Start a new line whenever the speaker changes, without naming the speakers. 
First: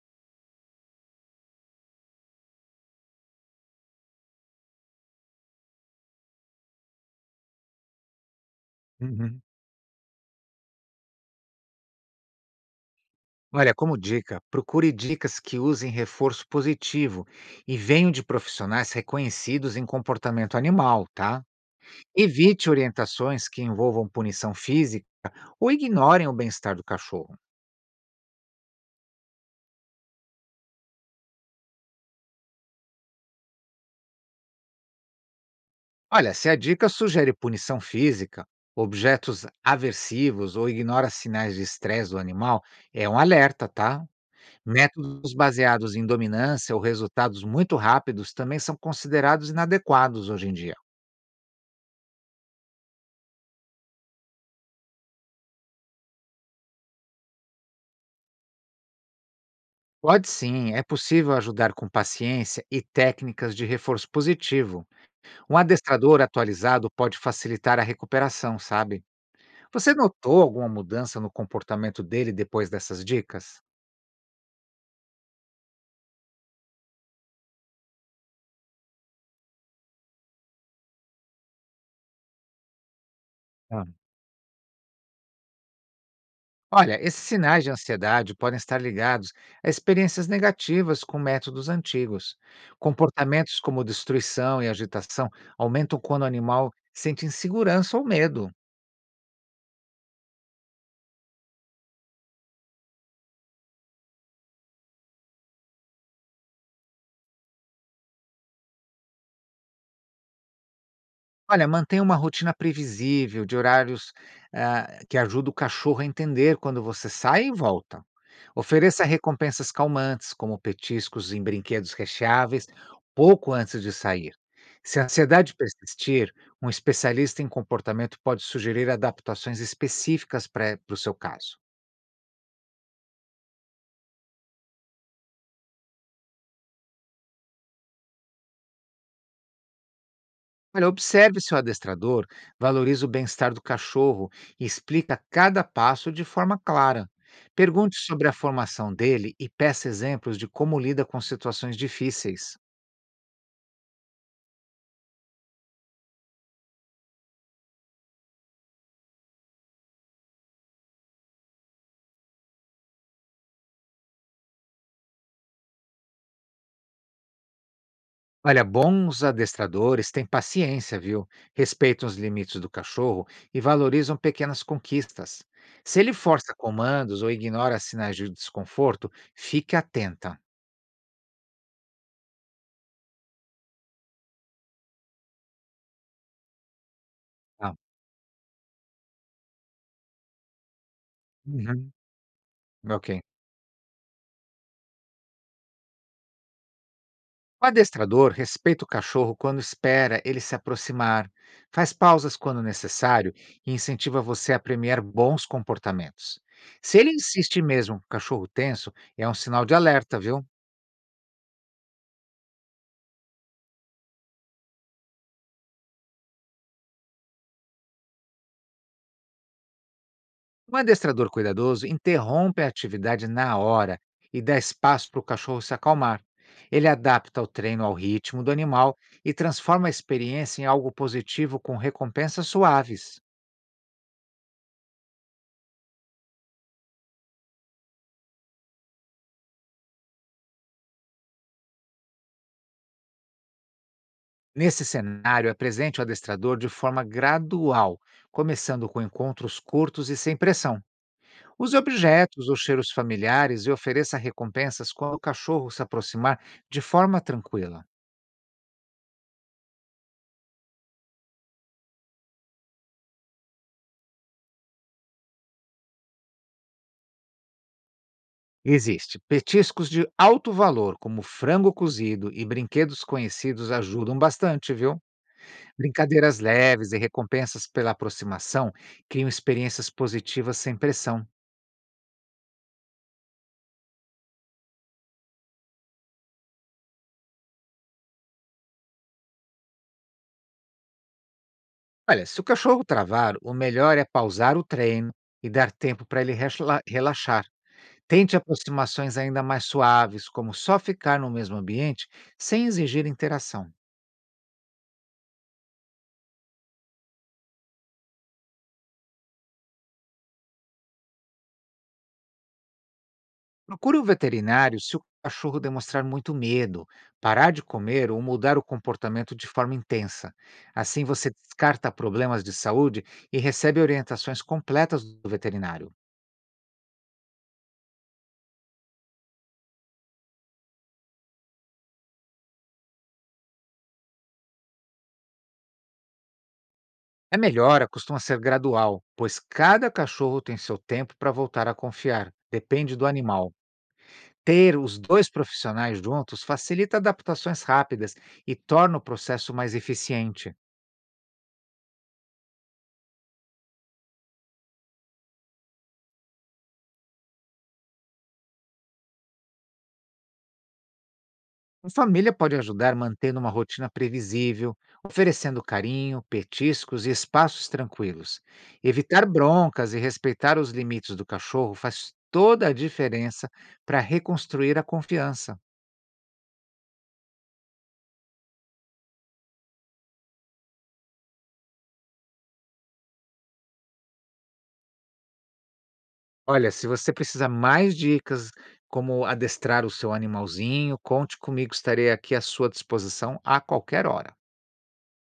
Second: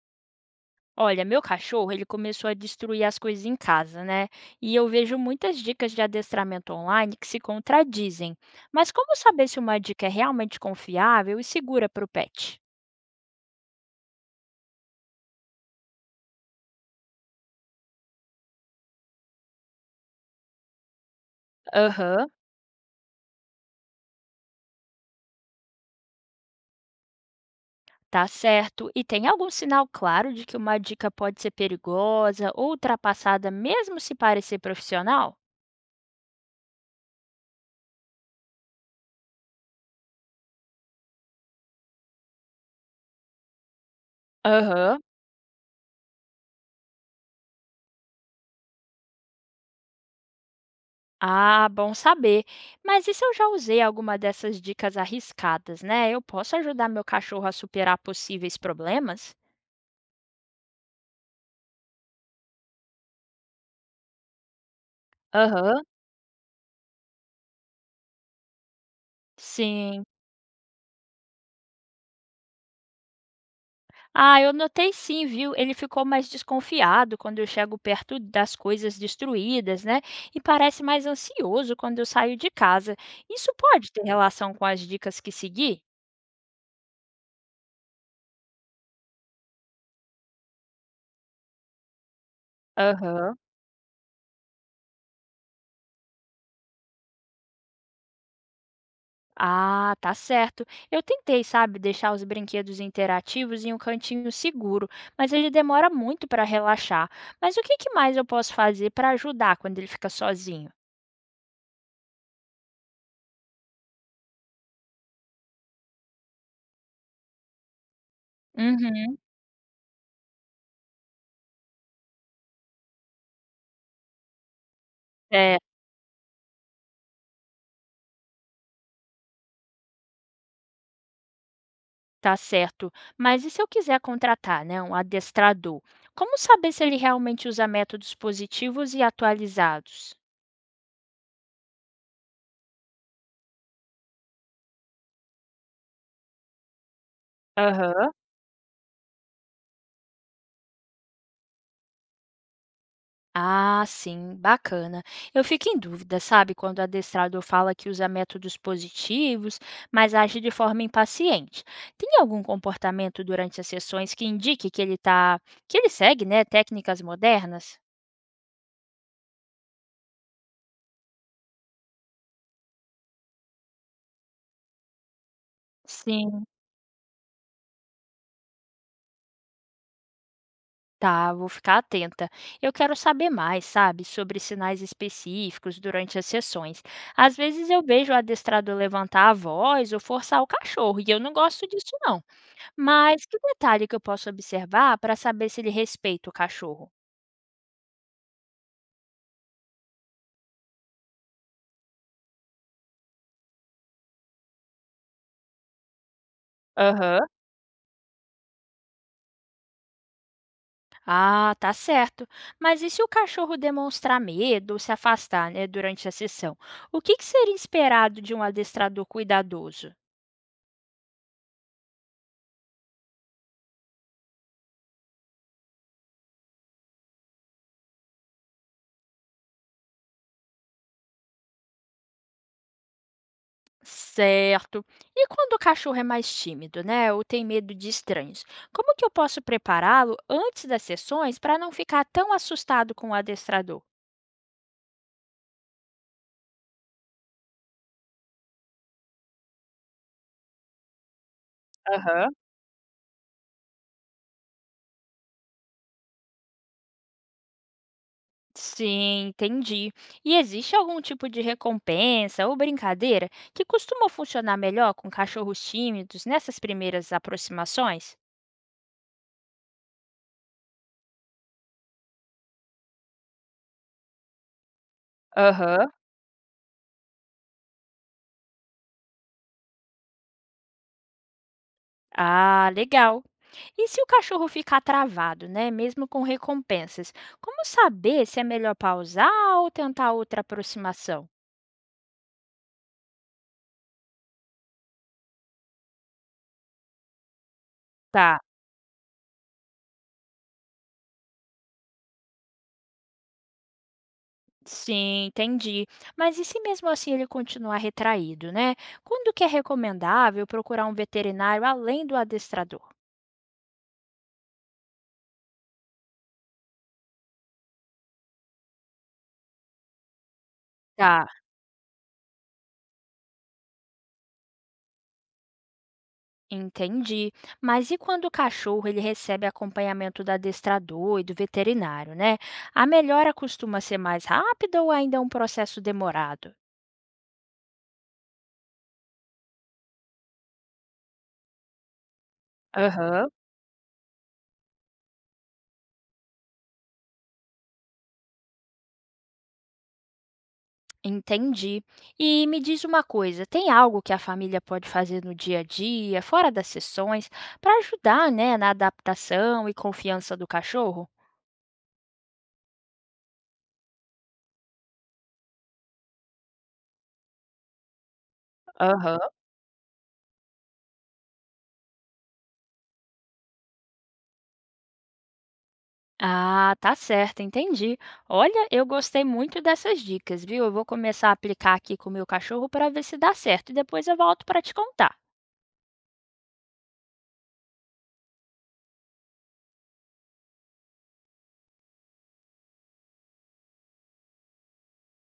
Olha, meu cachorro, ele começou a destruir as coisas em casa, né? E eu vejo muitas dicas de adestramento online que se contradizem. Mas como
Uhum.
saber se uma dica é realmente confiável e segura para o pet?
Olha, como dica, procure dicas que usem reforço positivo e venham de profissionais reconhecidos em comportamento animal, tá?
Aham.
Evite orientações que envolvam punição física ou ignorem o bem-estar do cachorro.
Tá certo? E tem algum sinal claro de que uma dica pode ser perigosa ou ultrapassada, mesmo se parecer profissional?
Olha, se a dica sugere punição física, objetos aversivos ou ignora sinais de estresse do animal, é um alerta, tá?
Aham.
Métodos baseados em dominância ou resultados muito rápidos também são considerados inadequados hoje em dia.
Ah, bom saber. Mas e se eu já usei alguma dessas dicas arriscadas, né? Eu posso ajudar meu cachorro a superar possíveis problemas?
Pode sim, é possível ajudar com paciência e técnicas de reforço positivo. Um
Aham.
adestrador atualizado pode facilitar a recuperação, sabe? Você
Sim.
notou alguma mudança no comportamento dele depois dessas dicas?
Ah, eu notei sim, viu? Ele ficou mais desconfiado quando eu chego perto das coisas destruídas, né? E parece mais ansioso quando eu saio de casa. Isso
Ah.
pode ter relação com as dicas que segui?
Olha, esses sinais de ansiedade podem estar ligados a experiências negativas com métodos antigos.
Aham.
Comportamentos como destruição e agitação aumentam quando o animal sente insegurança ou medo.
Ah, tá certo. Eu tentei, sabe, deixar os brinquedos interativos em um cantinho seguro, mas ele demora muito para relaxar. Mas o que que mais eu posso fazer para ajudar quando ele fica sozinho?
Olha, mantenha uma rotina previsível, de horários, que ajuda o cachorro a entender quando você sai e volta. Ofereça
Uhum.
recompensas calmantes, como petiscos em brinquedos recheáveis, pouco antes de sair. Se a ansiedade
É.
persistir, um especialista em comportamento pode sugerir adaptações específicas para o seu caso.
Tá certo. Mas e se eu quiser contratar, né, um adestrador? Como saber se ele realmente usa métodos positivos e atualizados?
Olha, observe seu adestrador, valorize o bem-estar do cachorro e explica cada passo de forma clara. Pergunte
Aham.
sobre a formação dele e peça exemplos de como lida com situações difíceis.
Ah, sim, bacana. Eu fico em dúvida, sabe, quando o adestrador fala que usa métodos positivos, mas age de forma impaciente. Tem algum comportamento durante as sessões que indique que ele tá, que ele segue, né, técnicas modernas?
Olha, bons adestradores têm paciência, viu? Respeitam os limites do cachorro e valorizam pequenas conquistas. Se ele
Sim.
força comandos ou ignora sinais de desconforto, fique atenta.
Tá, vou ficar atenta. Eu quero saber mais, sabe, sobre sinais específicos durante as sessões. Às vezes
Ah,
eu vejo o adestrado levantar a voz ou forçar o cachorro, e eu não gosto
uhum,
disso não.
ok.
Mas que detalhe que eu posso observar para saber se ele respeita o cachorro?
O adestrador respeita o cachorro quando espera ele se aproximar, faz pausas quando necessário e incentiva você a premiar bons comportamentos. Se ele
Aham.
insiste mesmo com o cachorro tenso, é um sinal de alerta, viu?
Ah, tá certo. Mas e se o cachorro demonstrar medo ou se afastar, né, durante a sessão? O que que seria esperado de um adestrador cuidadoso?
Um adestrador cuidadoso interrompe a atividade na hora e dá espaço para o cachorro se acalmar. Ele adapta o treino ao ritmo do animal e transforma a experiência em algo positivo com recompensas suaves.
Certo. E quando o cachorro é mais tímido, né, ou tem medo de estranhos, como que eu posso prepará-lo antes das sessões para não ficar tão assustado com o adestrador?
Nesse cenário, apresente o adestrador de forma gradual, começando com encontros curtos e sem pressão. Use
Aham.
objetos ou cheiros familiares e ofereça recompensas quando o cachorro se aproximar de forma tranquila.
Sim, entendi. E existe algum tipo de recompensa ou brincadeira que costuma funcionar melhor com cachorros tímidos nessas primeiras aproximações?
Existe. Petiscos de alto valor, como frango cozido e brinquedos conhecidos, ajudam bastante, viu?
Aham.
Brincadeiras leves e recompensas pela aproximação criam experiências positivas sem pressão.
Ah, legal. E se o cachorro ficar travado, né, mesmo com recompensas, como saber se é melhor pausar ou tentar outra aproximação?
Olha, se o cachorro travar, o melhor é pausar o treino e dar tempo para ele relaxar. Tente
Tá,
aproximações ainda mais suaves, como só ficar no mesmo ambiente sem exigir interação.
sim, entendi. Mas e se mesmo assim ele continuar retraído, né? Quando que é recomendável procurar um veterinário além do adestrador?
Procure o veterinário se o cachorro demonstrar muito medo, parar de comer ou mudar o comportamento de forma intensa. Assim
Tá,
você descarta problemas de saúde e recebe orientações completas do veterinário.
entendi. Mas e quando o cachorro ele recebe acompanhamento do adestrador e do veterinário, né? A melhora costuma ser mais rápida ou ainda é um processo demorado?
A melhora costuma ser gradual, pois cada cachorro tem seu tempo para voltar a confiar, depende do
Aham.
animal. Ter os dois profissionais juntos facilita adaptações rápidas e torna o processo mais eficiente.
Entendi. E me diz uma coisa, tem algo que a família pode fazer no dia a dia, fora das sessões, para ajudar, né, na adaptação e confiança do cachorro?
A família pode ajudar mantendo uma rotina previsível, oferecendo carinho, petiscos e espaços tranquilos. Evitar
Aham.
broncas e respeitar os limites do cachorro faz toda a diferença para reconstruir a confiança.
Ah, tá certo, entendi. Olha, eu gostei muito dessas dicas, viu? Eu vou começar a aplicar aqui com o meu cachorro para ver se dá certo e depois eu volto para te contar.
Olha, se você precisar mais dicas como adestrar o seu animalzinho, conte comigo, estarei aqui à sua disposição a qualquer hora.